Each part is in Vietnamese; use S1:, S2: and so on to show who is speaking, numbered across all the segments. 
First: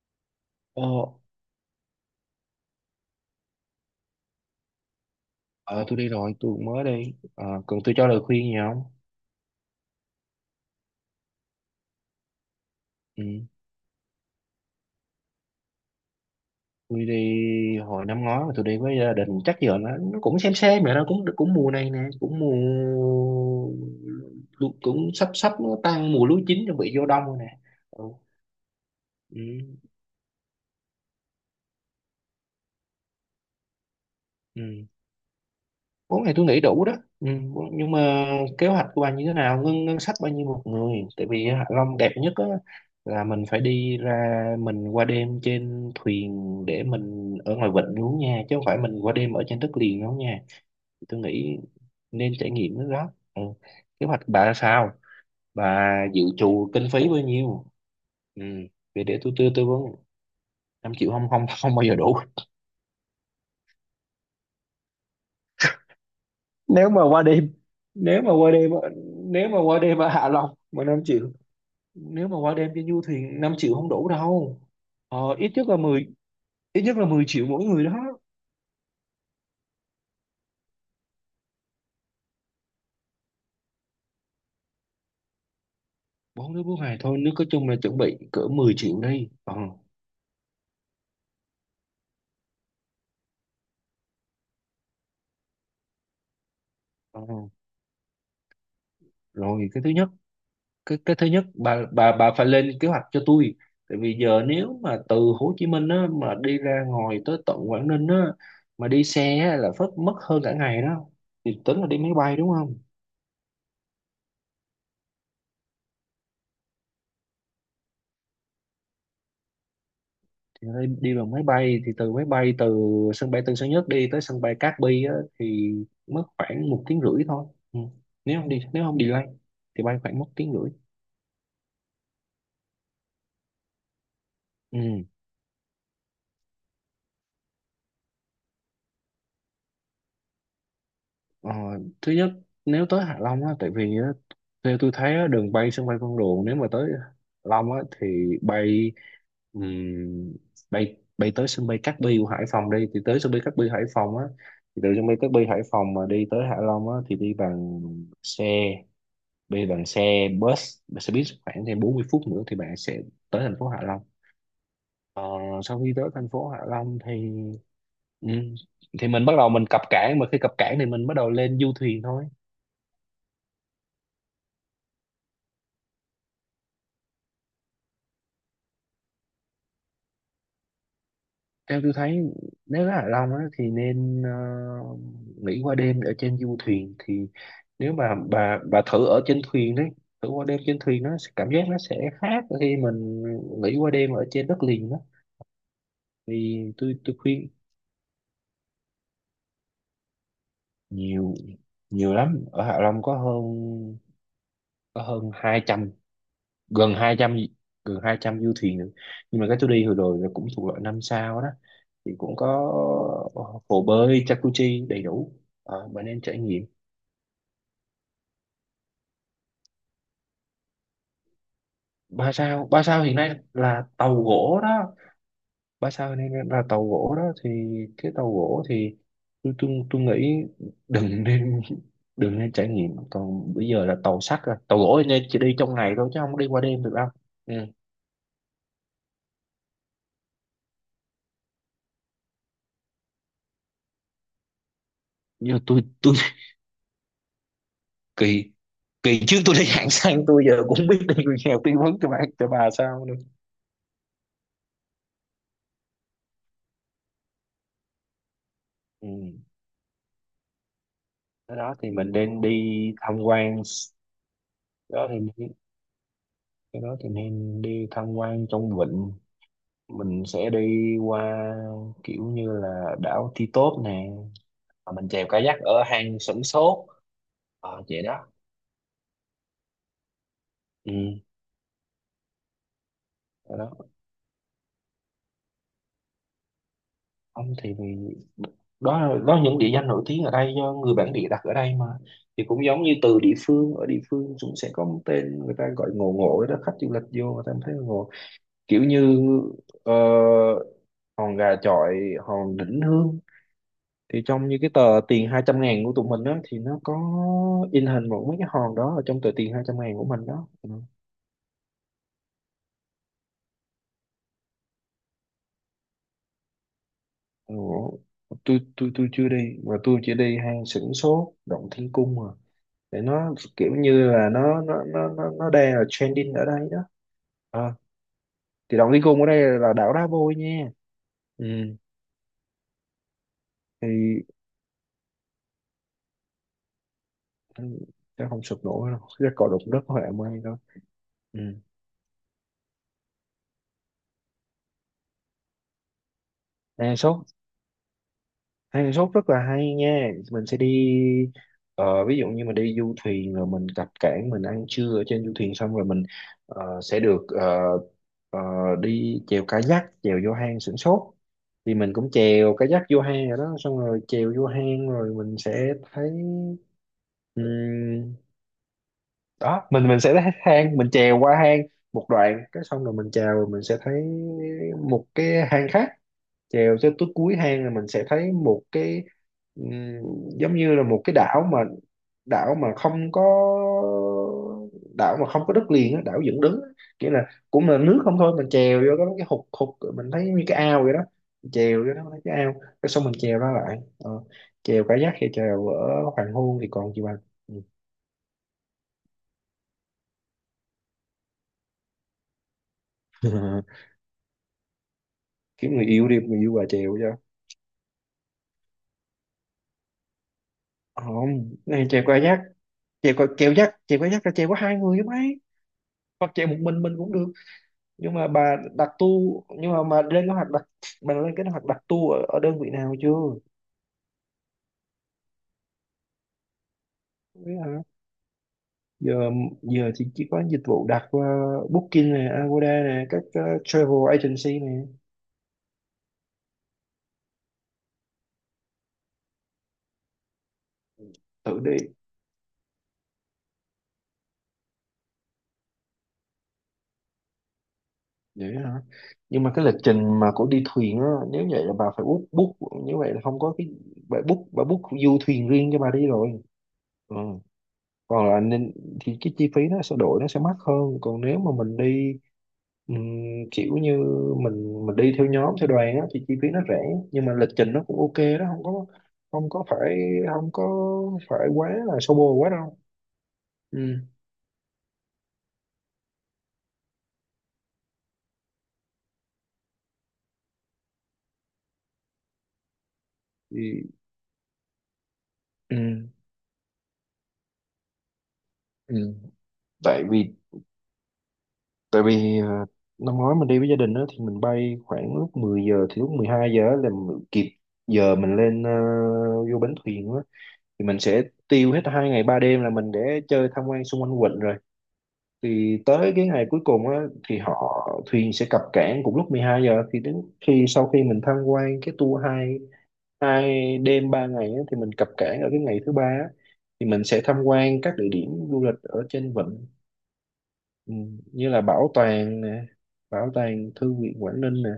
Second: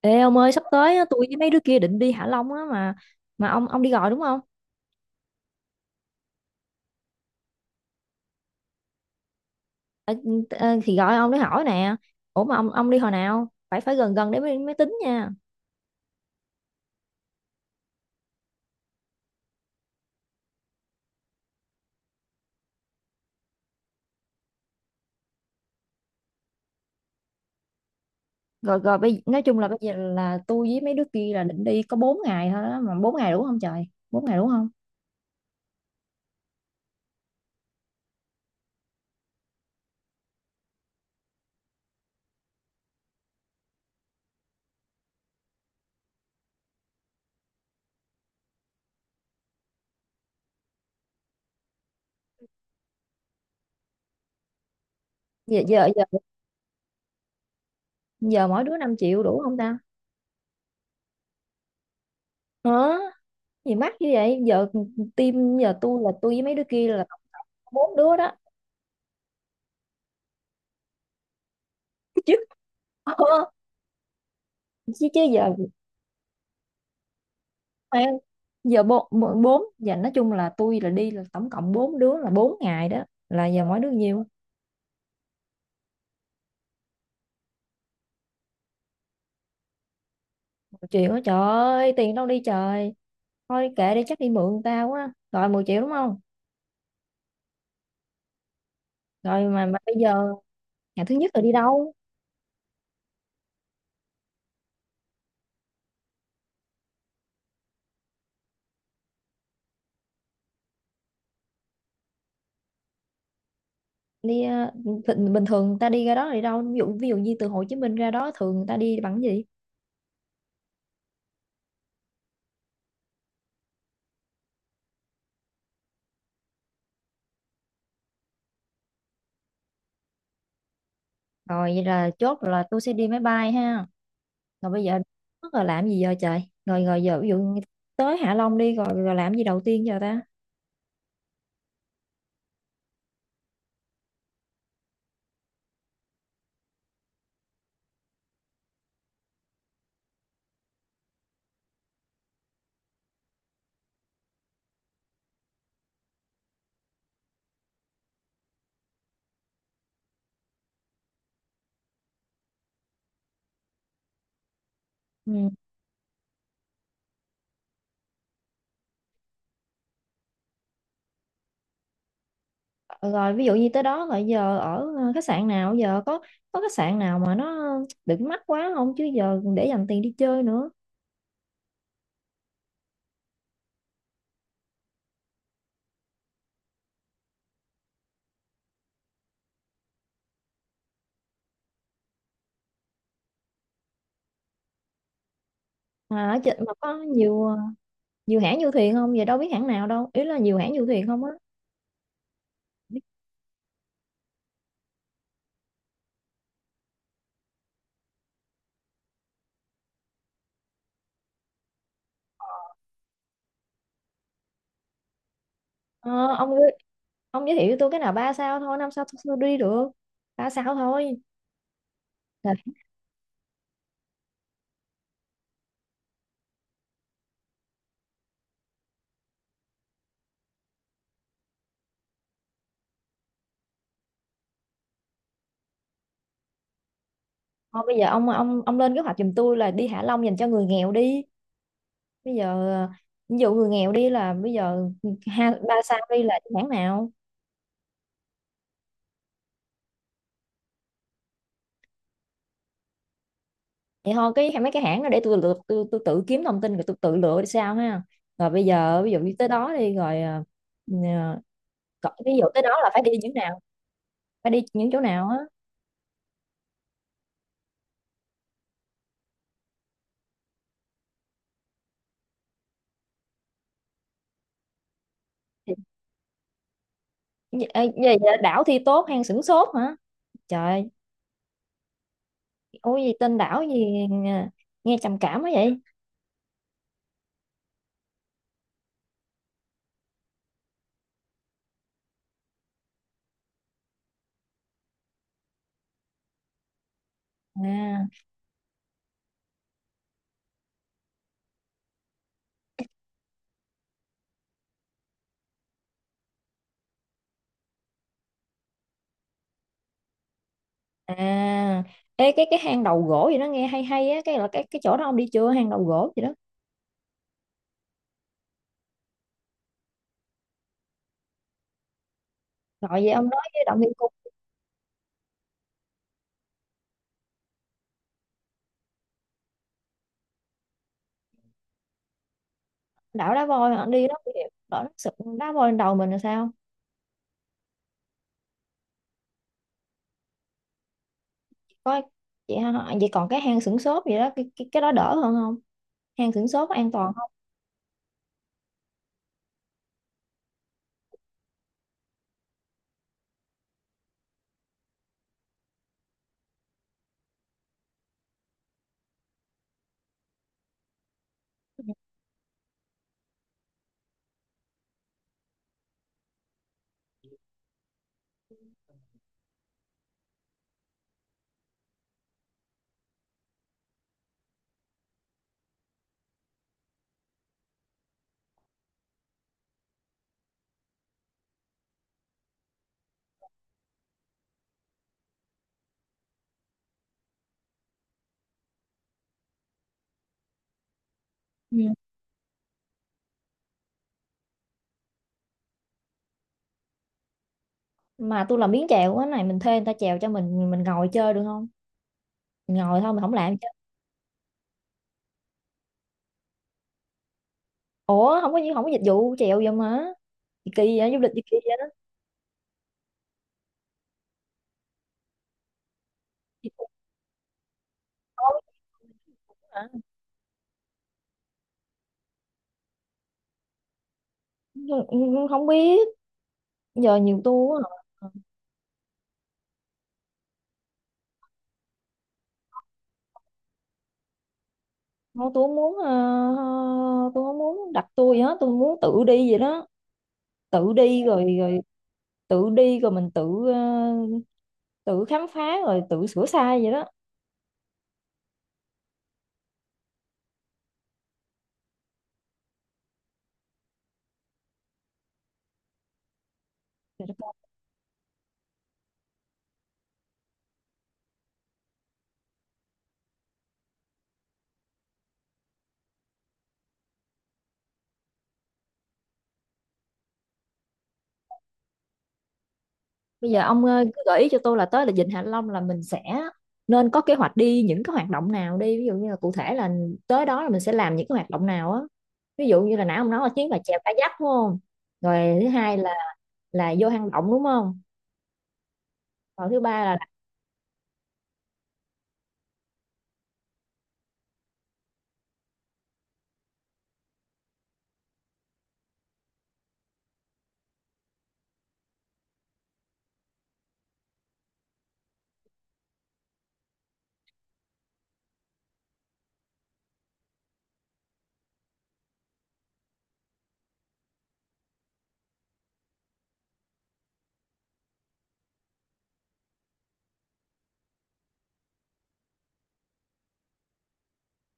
S1: Ê ông ơi sắp
S2: Ờ,
S1: tới á, tôi với mấy đứa kia định đi Hạ Long á mà mà ông đi gọi đúng không?
S2: ờ, tôi đi rồi, tôi cũng mới đi. Ờ, cần tôi cho lời khuyên gì không?
S1: Ờ, ờ, thì gọi ông để hỏi nè. Ủa mà ông đi hồi
S2: Ừ.
S1: nào? Phải phải gần gần để mới tính nha.
S2: Tôi đi hồi năm ngoái mà tôi đi với gia đình, chắc giờ nó cũng xem rồi đó, cũng cũng mùa này nè, cũng mùa cũng sắp sắp nó tan mùa lúa chín chuẩn bị vô đông rồi nè, ừ.
S1: Rồi, rồi, bây
S2: Ừ.
S1: nói chung là bây giờ là tôi với mấy đứa kia là định đi có 4 ngày thôi đó, mà 4 ngày đủ không trời? 4 ngày đủ không?
S2: Ừ, bốn ngày tôi nghĩ đủ đó, ừ, nhưng mà kế hoạch của bạn như thế nào, ngân ngân sách bao nhiêu một người? Tại vì Hạ Long đẹp nhất á, là mình phải đi ra, mình qua đêm trên thuyền để mình ở ngoài vịnh luôn nha, chứ không phải mình qua đêm ở trên đất liền đâu nha. Tôi nghĩ nên trải nghiệm cái đó, ừ. Kế hoạch bà là sao,
S1: Giờ giờ
S2: bà
S1: giờ
S2: dự trù kinh phí bao nhiêu? Ừ,
S1: giờ mỗi đứa 5
S2: để
S1: triệu
S2: tôi
S1: đủ
S2: tư
S1: không
S2: tư
S1: ta?
S2: vấn, 5 triệu không không không bao giờ đủ.
S1: Hả? Gì mắc như vậy? Giờ team, giờ tôi là tôi với mấy đứa kia
S2: Nếu mà
S1: là tổng
S2: qua
S1: cộng
S2: đêm,
S1: có bốn đứa
S2: nếu mà
S1: đó
S2: qua đêm ở- nếu mà qua đêm ở Hạ Long mà 5 triệu, nếu
S1: chứ.
S2: mà qua đêm cho du
S1: Ờ,
S2: thì 5 triệu không đủ đâu.
S1: chứ chứ giờ.
S2: Ít nhất là mười, ít nhất là 10 triệu mỗi người
S1: Phải không?
S2: đó.
S1: Giờ bốn bốn bốn- giờ nói chung là tôi là đi là tổng cộng bốn đứa là bốn ngày đó, là giờ mỗi đứa nhiêu
S2: Bốn đứa bốn ngày thôi, nếu có chung là chuẩn bị cỡ 10 triệu đi,
S1: 1 triệu á, trời ơi tiền đâu đi trời. Thôi kệ đi, chắc đi mượn tao quá, rồi 10 triệu đúng không?
S2: ờ.
S1: Rồi, mà,
S2: Rồi
S1: mà
S2: cái thứ
S1: bây
S2: nhất,
S1: giờ
S2: cái
S1: ngày thứ
S2: cái thứ
S1: nhất là
S2: nhất
S1: đi
S2: bà
S1: đâu?
S2: bà phải lên kế hoạch cho tôi. Tại vì giờ nếu mà từ Hồ Chí Minh á, mà đi ra ngoài tới tận Quảng Ninh á, mà đi xe á, là phất mất hơn cả ngày đó, thì tính là đi máy bay đúng không?
S1: Đi, bình bình thường người ta đi ra đó là đi đâu, ví dụ như từ Hồ Chí Minh ra đó thường người ta đi bằng cái gì?
S2: Thì ở đây đi bằng máy bay, thì từ máy bay từ sân bay Tân Sơn Nhất đi tới sân bay Cát Bi á, thì mất khoảng một tiếng rưỡi thôi, ừ. Nếu không đi, nếu không delay thì bay khoảng một tiếng rưỡi,
S1: Rồi vậy là chốt là tôi sẽ đi máy bay ha. Rồi
S2: ừ.
S1: bây giờ mất rồi làm gì giờ trời, rồi rồi giờ ví dụ như tới Hạ Long đi rồi rồi làm gì đầu tiên giờ ta?
S2: ờ, thứ nhất, nếu tới Hạ Long á, tại vì á, theo tôi thấy á, đường bay sân bay Vân Đồn nếu mà tới Hạ Long á, thì bay, ừm, bay tới sân bay Cát Bi của Hải Phòng đi, thì tới sân bay Cát Bi Hải Phòng á, thì từ sân bay Cát Bi Hải Phòng mà đi tới Hạ Long á, thì đi bằng xe, bây giờ bằng xe bus, xe buýt khoảng thêm 40 phút nữa thì bạn sẽ tới thành phố Hạ Long. Ờ,
S1: Ừ.
S2: sau khi tới thành phố Hạ Long thì, ừ, thì mình bắt đầu mình cập cảng, mà khi cập cảng thì mình bắt đầu lên du thuyền thôi.
S1: Rồi ví dụ như tới đó rồi giờ ở, khách sạn nào, giờ có khách sạn nào mà nó đừng mắc quá không, chứ giờ để dành tiền đi chơi nữa.
S2: Theo tôi thấy nếu ở Hạ Long á, thì nên, nghỉ qua đêm ở trên du thuyền, thì nếu mà bà thử ở trên thuyền đấy, thử qua đêm trên thuyền, nó sẽ- cảm giác nó sẽ khác khi mình nghỉ qua đêm ở trên đất liền đó.
S1: Mà ở trên
S2: Thì
S1: mà có
S2: tôi
S1: nhiều,
S2: khuyên,
S1: nhiều hãng du thuyền không, giờ đâu biết hãng nào đâu, ý là nhiều hãng du thuyền không á.
S2: nhiều, nhiều lắm, ở Hạ Long có hơn, có hơn 200, gần 200, gần 200 du thuyền nữa. Nhưng mà cái tôi đi hồi rồi là cũng thuộc loại năm sao đó, thì cũng có, ờ, hồ bơi jacuzzi đầy đủ. Ờ, bạn
S1: Ờ,
S2: nên trải
S1: ông
S2: nghiệm.
S1: ơi, ông giới thiệu cho tôi cái nào ba sao thôi, năm sao tôi đi được, ba sao thôi.
S2: Ba
S1: Rồi,
S2: sao, ba sao hiện nay là tàu gỗ đó, ba sao hiện nay là tàu gỗ đó, thì cái tàu gỗ thì tôi nghĩ đừng nên đừng nên trải nghiệm. Còn bây giờ là tàu sắt rồi, tàu gỗ thì nên chỉ đi trong ngày thôi chứ không có đi qua đêm được đâu, ừ.
S1: thôi bây giờ ông lên kế hoạch giùm tôi là đi Hạ Long dành cho người nghèo đi. Bây giờ ví dụ người nghèo đi là bây giờ, ha,
S2: Nhưng mà
S1: ba
S2: tôi
S1: sao
S2: tôi
S1: đi là hãng nào?
S2: kỳ, kỳ trước tôi đi hạng xăng, tôi giờ cũng biết đi người nghèo tư vấn cho bạn cho bà sao nữa.
S1: Vậy thôi cái mấy cái hãng đó để tôi lựa, tôi tự kiếm thông tin rồi tôi tự lựa sao ha. Rồi bây giờ
S2: Ừ,
S1: ví dụ như tới đó đi rồi, ờ,
S2: cái đó thì mình
S1: ví
S2: nên
S1: dụ
S2: đi
S1: tới đó là phải đi
S2: tham
S1: những nào,
S2: quan,
S1: phải đi những
S2: cái
S1: chỗ
S2: đó
S1: nào á?
S2: thì cái đó thì nên đi tham quan trong vịnh, mình sẽ đi qua, kiểu như là đảo Ti Tốp nè. Và mình chèo kayak
S1: Thì-
S2: ở hang Sửng Sốt. Ờ,
S1: Ê,
S2: vậy
S1: về
S2: đó,
S1: đảo thi tốt hang sửng sốt hả? Trời
S2: ừ.
S1: ôi gì tên đảo gì,
S2: Đó.
S1: nghe nghe trầm cảm quá vậy.
S2: Không, thì vì đó là những địa danh nổi tiếng ở đây do người bản địa đặt ở đây mà. Thì cũng giống như từ địa phương, ở địa phương cũng sẽ có một tên người ta gọi ngộ ngộ đó, khách du lịch vô người ta thấy ngộ,
S1: À.
S2: kiểu như, ờ, hòn gà chọi, hòn đỉnh hương, thì trong như cái tờ tiền 200.000 của tụi mình á, thì nó có in hình một mấy cái hòn đó ở trong tờ tiền 200 ngàn của mình đó, ừ.
S1: À. Ê, cái hang đầu gỗ gì đó nghe hay hay á, cái là cái chỗ đó ông đi chưa, hang đầu gỗ gì đó?
S2: Ừ, tôi chưa đi, mà tôi chỉ đi hang Sửng Sốt, Động Thiên Cung mà,
S1: Rồi
S2: để
S1: vậy ông
S2: nó
S1: nói với
S2: kiểu
S1: động viên
S2: như
S1: cung.
S2: là nó đang là trending ở đây đó. Ờ, thì động đi cùng ở đây là đảo đá vôi nha, ừ.
S1: Đảo đá voi hả? Ông đi đó
S2: Thì
S1: đổ nó sụp, đá voi lên đầu mình là sao?
S2: ừ, chắc không sụp nổi đâu, chắc cò đụng đất hoẹ mây đâu, ừ.
S1: Có chị ha. Vậy còn cái hang xửng xốp vậy đó, cái đó đỡ hơn không, hang xửng xốp có an
S2: À,
S1: toàn
S2: số,
S1: không?
S2: Hang Sóc rất là hay nha, mình sẽ đi, ví dụ như mình đi du thuyền rồi mình cập cảng, mình ăn trưa ở trên du thuyền xong rồi mình, sẽ được, ờ, đi chèo kayak chèo vô hang Sửng Sốt, thì mình cũng chèo kayak vô hang rồi đó, xong rồi chèo vô hang rồi mình sẽ thấy, ừm, đó mình sẽ thấy hang, mình chèo qua hang một đoạn, cái xong rồi mình chèo rồi mình sẽ thấy một cái hang khác, chèo tới tới cuối hang là mình sẽ thấy một cái, ừm, giống như là một cái đảo mà, đảo mà không có, đảo mà không có đất liền á, đảo dựng đứng á. Nghĩa là cũng là nước không thôi, mình chèo vô có mấy cái hụt hụt mình thấy như cái ao vậy đó, mình
S1: Ừ.
S2: chèo vô đó mình thấy cái ao, cái xong mình chèo ra lại, ờ. Chèo cá giác hay chèo ở hoàng hôn thì còn gì bằng.
S1: Mà tôi làm biến chèo á này, mình thuê người ta chèo cho mình ngồi chơi được không? Mình ngồi thôi, mình
S2: Ừ.
S1: không làm chứ.
S2: Kiếm người yêu đi, người yêu bà chèo cho.
S1: Ủa không có dịch vụ chèo vậy mà. Gì kỳ vậy, du lịch gì
S2: Không,
S1: kỳ vậy
S2: cái
S1: đó.
S2: này chèo qua giác, chèo qua chèo dắt, chèo qua dắt là chèo có hai người chứ mấy, hoặc chèo một
S1: Thì tôi
S2: mình cũng được. Nhưng mà bà
S1: nói.
S2: đặt tu, nhưng mà
S1: Hả?
S2: mà lên kế hoạch đặt, bà lên kế hoạch đặt tu ở đơn vị nào chưa?
S1: Không, không biết. Giờ nhiều
S2: Không Biết
S1: tour
S2: hả?
S1: á.
S2: Giờ, giờ thì chỉ có dịch vụ đặt qua Booking này, Agoda này, các, travel agency này.
S1: Không, tôi không muốn, tôi không muốn đặt tour gì hết, tôi muốn tự đi vậy đó. Tự đi rồi
S2: Tự đi,
S1: rồi tự đi rồi mình tự khám phá rồi tự sửa sai vậy đó.
S2: vậy hả. Nhưng mà cái lịch trình mà của đi thuyền á, nếu vậy là bà phải book, như vậy là không có cái, bà book, bà book du thuyền riêng cho bà đi rồi, ừ.
S1: Trời đất ơi.
S2: Còn là nên, thì cái chi phí nó sẽ đổi, nó sẽ mắc hơn, còn nếu mà mình đi, Ừm, kiểu như mình đi theo nhóm theo đoàn á, thì chi phí nó rẻ, nhưng mà lịch trình nó cũng ok đó, không có, không có phải, không có phải quá là xô bồ quá đâu,
S1: Bây giờ
S2: ừ.
S1: ông, cứ gợi ý cho tôi là tới là Vịnh Hạ Long là mình sẽ nên có kế hoạch đi những cái hoạt động nào đi, ví dụ như là cụ thể là tới đó là mình sẽ làm những cái hoạt động nào á, ví dụ như là nãy ông nói là chuyến là
S2: Thì,
S1: chèo kayak đúng không? Rồi thứ
S2: ừ.
S1: hai là vô hang động đúng không?
S2: Ừ.
S1: Rồi thứ
S2: Tại
S1: ba là đặt
S2: vì, tại vì ờ, năm ngoái mình đi với gia đình đó thì mình bay khoảng lúc 10 giờ, thì lúc 12 giờ á là mình kịp giờ mình lên, vô bến thuyền á, thì mình sẽ tiêu hết 2 ngày 3 đêm là mình để chơi tham quan xung quanh quận. Thì tới cái ngày cuối cùng á, thì họ, thuyền sẽ cập cảng cùng lúc 12 giờ, thì đến khi sau khi mình tham quan cái tour hai, 2 đêm 3 ngày á, thì mình cập cảng ở cái ngày thứ ba á, thì mình sẽ tham quan các địa điểm du lịch ở trên vịnh, ừ, như là bảo tàng nè, bảo tàng thư viện Quảng Ninh nè,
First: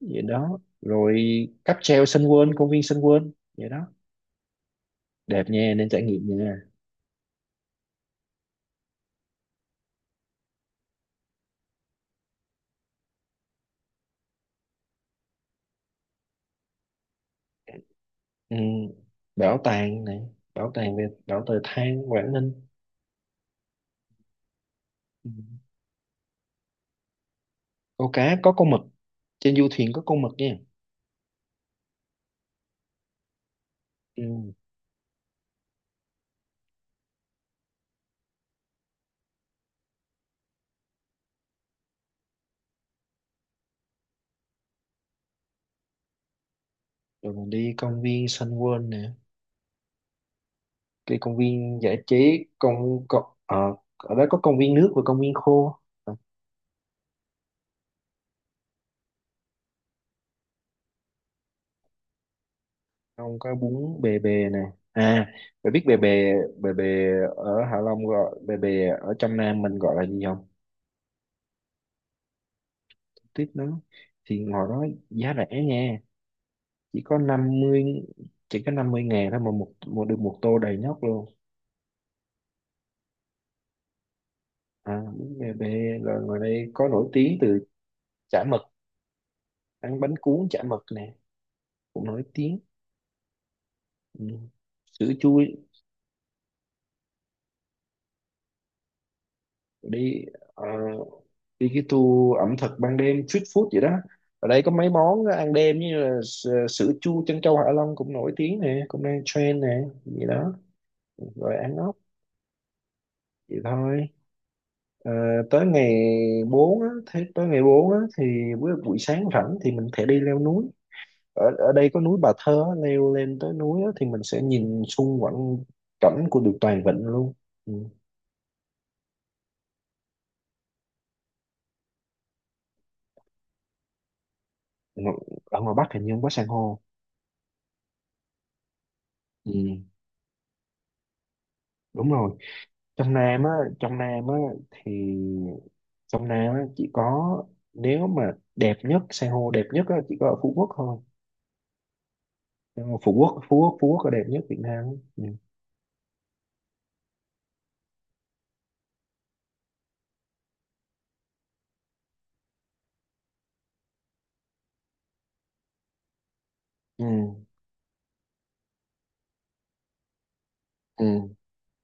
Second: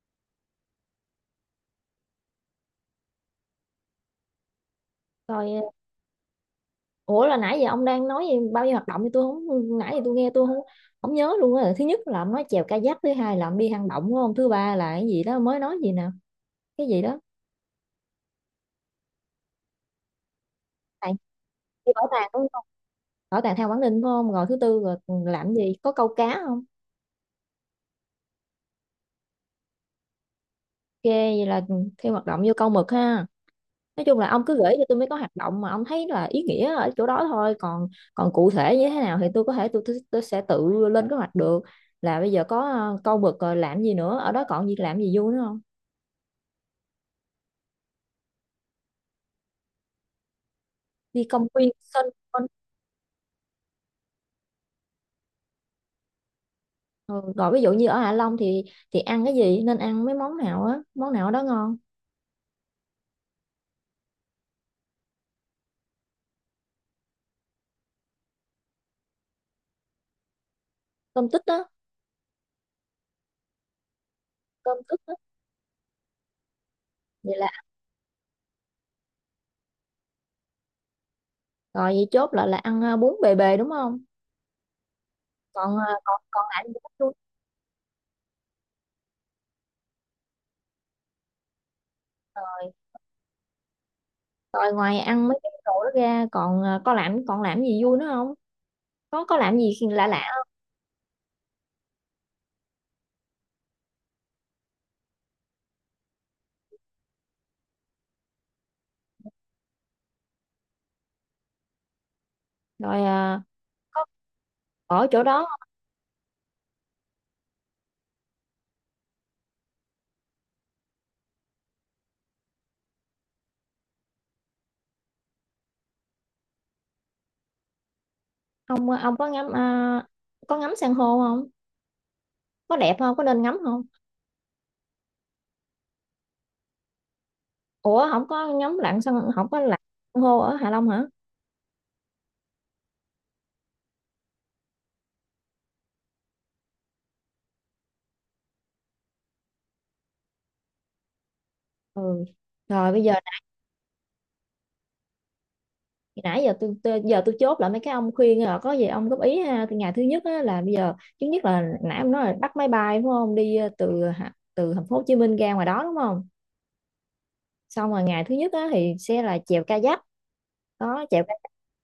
S2: vậy đó rồi cáp treo Sun World, công viên Sun World, vậy đó, đẹp
S1: coi,
S2: nha, nên trải nghiệm nha.
S1: ủa là nãy giờ ông đang nói gì, bao nhiêu hoạt động thì tôi không, nãy giờ tôi nghe tôi không không nhớ luôn á. Thứ nhất là ông nói chèo kayak, thứ hai là ông đi hang động đúng không, thứ ba là cái gì đó mới nói gì nè, cái gì đó.
S2: Ừ, bảo tàng này, bảo tàng về
S1: Tại
S2: bảo tàng
S1: đi
S2: than
S1: bảo tàng
S2: Quảng
S1: đúng
S2: Ninh.
S1: không, bảo tàng theo Quảng Ninh phải không, rồi thứ tư là
S2: Ừ.
S1: làm gì, có câu cá không?
S2: Câu cá có con mực, trên du thuyền có con mực nha,
S1: Ok vậy là thêm hoạt động vô câu mực ha. Nói chung là ông
S2: ừ.
S1: cứ gửi cho tôi mấy có hoạt động mà ông thấy là ý nghĩa ở chỗ đó thôi, còn còn cụ thể như thế nào thì tôi có thể, tôi sẽ tự lên kế hoạch được. Là bây giờ có, câu mực rồi làm gì nữa ở đó, còn gì làm gì vui nữa không?
S2: Rồi mình đi công viên Sun World nè, cái
S1: Đi
S2: công
S1: công viên
S2: viên giải
S1: sân vân.
S2: trí, công, ở đó có công viên nước và công viên khô. Ờ,
S1: Ừ, rồi ví dụ như ở Hạ Long thì ăn cái gì, nên ăn mấy món nào á, món nào đó ngon?
S2: không có bún bề bề nè, à, bạn biết bề bề, bề bề ở Hạ Long gọi bề bề, ở trong Nam mình gọi là gì không?
S1: Cơm tích á.
S2: Tiếp nó, thì ngồi
S1: Cơm
S2: đó
S1: tích á.
S2: giá rẻ nha, chỉ có
S1: Vậy là.
S2: 50, chỉ có 50.000 thôi, mà một, một được một tô đầy nhóc luôn.
S1: Rồi vậy chốt lại là ăn, bún bề bề đúng không?
S2: À bún bề bề,
S1: Còn,
S2: là
S1: còn
S2: ngoài
S1: còn lại
S2: đây
S1: thì
S2: có
S1: bún
S2: nổi
S1: luôn.
S2: tiếng từ chả mực, ăn bánh cuốn chả mực nè, cũng nổi tiếng,
S1: Rồi,
S2: ừ.
S1: ngoài
S2: Sữa
S1: ăn mấy
S2: chua,
S1: cái đồ đó ra còn, có làm, còn làm gì vui nữa không? Có làm gì lạ
S2: đi,
S1: lạ không?
S2: ờ, đi cái tour ẩm thực ban đêm, street food vậy đó, ở đây có mấy món ăn đêm như là sữa chua trân châu Hạ Long cũng nổi tiếng nè, cũng đang trend nè gì đó, rồi ăn ốc,
S1: Rồi,
S2: vậy
S1: có
S2: thôi.
S1: ở
S2: Ờ,
S1: chỗ đó.
S2: tới ngày 4, á, thế tới ngày 4 á, thì buổi sáng rảnh thì mình thể đi leo núi, ở ở đây có núi Bà Thơ á, leo lên tới núi á, thì mình sẽ nhìn xung quanh cảnh của được toàn vịnh luôn. Ừ.
S1: Ông có ngắm, có ngắm san hô không, có đẹp không, có nên ngắm không?
S2: ngo- Ở ngoài Bắc hình như không có san hô,
S1: Ủa không có ngắm lặn san, không có
S2: ừ,
S1: lặn san hô ở Hạ Long hả?
S2: đúng rồi. Trong Nam á, trong Nam á thì, trong Nam á chỉ có, nếu mà đẹp nhất san hô đẹp nhất á chỉ có ở Phú Quốc thôi.
S1: Ừ, rồi
S2: Nhưng mà
S1: bây
S2: Phú
S1: giờ
S2: Quốc, Phú Quốc là đẹp nhất Việt Nam á, ừ.
S1: nãy giờ tôi giờ tôi chốt lại mấy cái ông khuyên rồi có gì ông góp ý ha. Từ ngày thứ nhất á, là bây giờ thứ nhất là nãy ông nói là bắt máy bay đúng không, đi, từ từ thành phố Hồ Chí Minh ra ngoài đó đúng không.
S2: Ừ.
S1: Xong rồi ngày thứ nhất á, thì sẽ là chèo kayak, đó chèo
S2: Ừ.
S1: kayak.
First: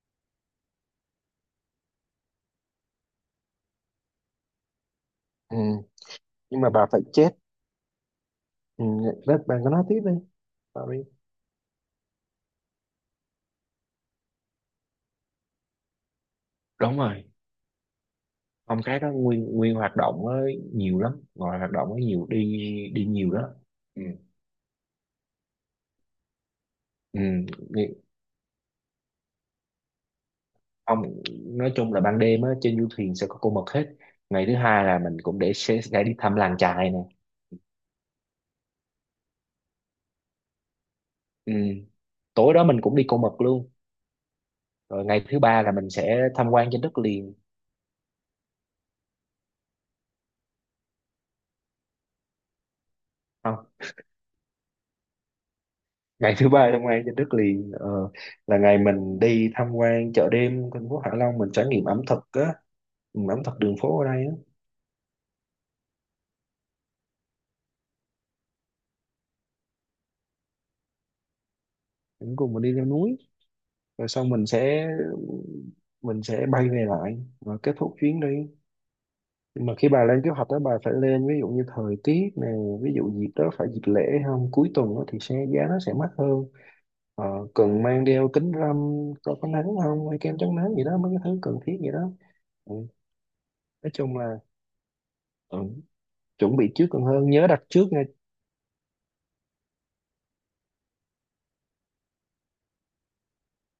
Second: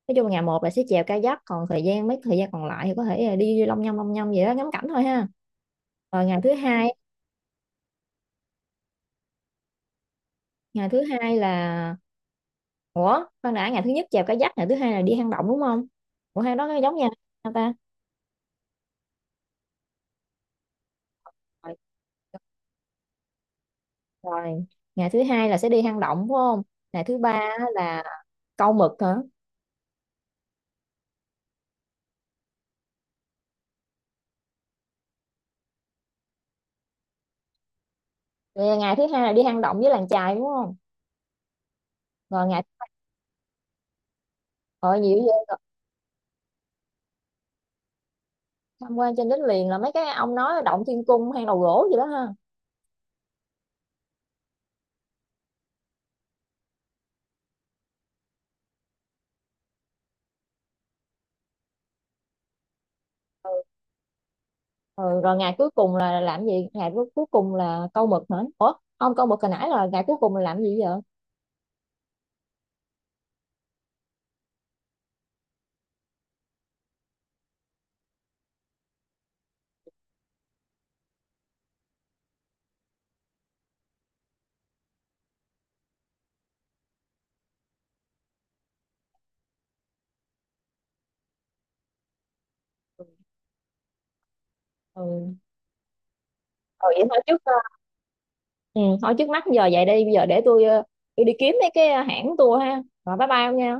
S1: Nói chung là ngày một là sẽ chèo kayak, còn thời gian mấy thời gian còn lại thì có thể là đi long nhông vậy đó, ngắm cảnh thôi ha.
S2: Ừ.
S1: Rồi ngày thứ
S2: Nhưng mà bà
S1: hai,
S2: phải chết, ừ, đó, bà có nói tiếp đi. Bà
S1: ngày
S2: đi.
S1: thứ hai là ủa khoan đã, ngày thứ nhất chèo kayak, ngày thứ hai là đi hang động đúng không, ủa hang đó nó giống
S2: Đúng
S1: nhau
S2: rồi,
S1: hả ta?
S2: phong cái đó nguyên, hoạt động á nhiều lắm, ngoài hoạt
S1: Rồi.
S2: động á nhiều đi, đi nhiều đó, ừ.
S1: Rồi. Ngày thứ hai là sẽ đi hang động đúng không, ngày thứ ba á là
S2: Ừ.
S1: câu mực hả?
S2: Ông, nói chung là ban đêm á trên du thuyền sẽ có con mực hết. Ngày thứ hai là mình cũng để sẽ đi thăm làng chài nè,
S1: Rồi ngày thứ hai là đi hang động với làng chài đúng không,
S2: ừ.
S1: rồi
S2: Tối
S1: ngày,
S2: đó mình cũng đi con mực luôn.
S1: rồi
S2: Rồi
S1: nhiều
S2: ngày thứ
S1: vậy rồi.
S2: ba là mình sẽ tham quan trên đất liền.
S1: Tham quan trên đất liền là mấy cái ông nói động thiên cung hang đầu gỗ gì đó ha.
S2: Không, ngày thứ ba tham quan trên đất liền, là ngày mình đi tham quan chợ đêm thành phố Hạ Long, mình trải nghiệm ẩm thực á, ừ, ẩm thực đường phố ở đây á.
S1: Ừ, rồi ngày cuối cùng là làm gì, ngày cuối cuối cùng là câu mực hả, ủa không câu mực hồi nãy, là ngày cuối cùng là làm gì vậy?
S2: Mình đi leo núi rồi sau mình sẽ, mình sẽ bay về lại và kết thúc chuyến đi. Nhưng mà khi bà lên kế hoạch đó bà phải lên ví dụ như thời tiết nè, ví dụ dịp đó phải dịp lễ không, cuối tuần đó thì xe giá nó sẽ mắc hơn, ờ, cần mang đeo kính râm, có nắng không, hay kem chống nắng gì đó, mấy cái thứ cần thiết gì đó, ừ. Nói chung là,
S1: Ừ,
S2: ừ, chuẩn bị trước
S1: rồi
S2: còn
S1: vậy thôi
S2: hơn,
S1: trước
S2: nhớ
S1: ờ,
S2: đặt trước nha.
S1: ừ, thôi trước mắt giờ vậy đi, bây giờ để tôi đi kiếm mấy cái, hãng tour ha, rồi bye bye ông nha.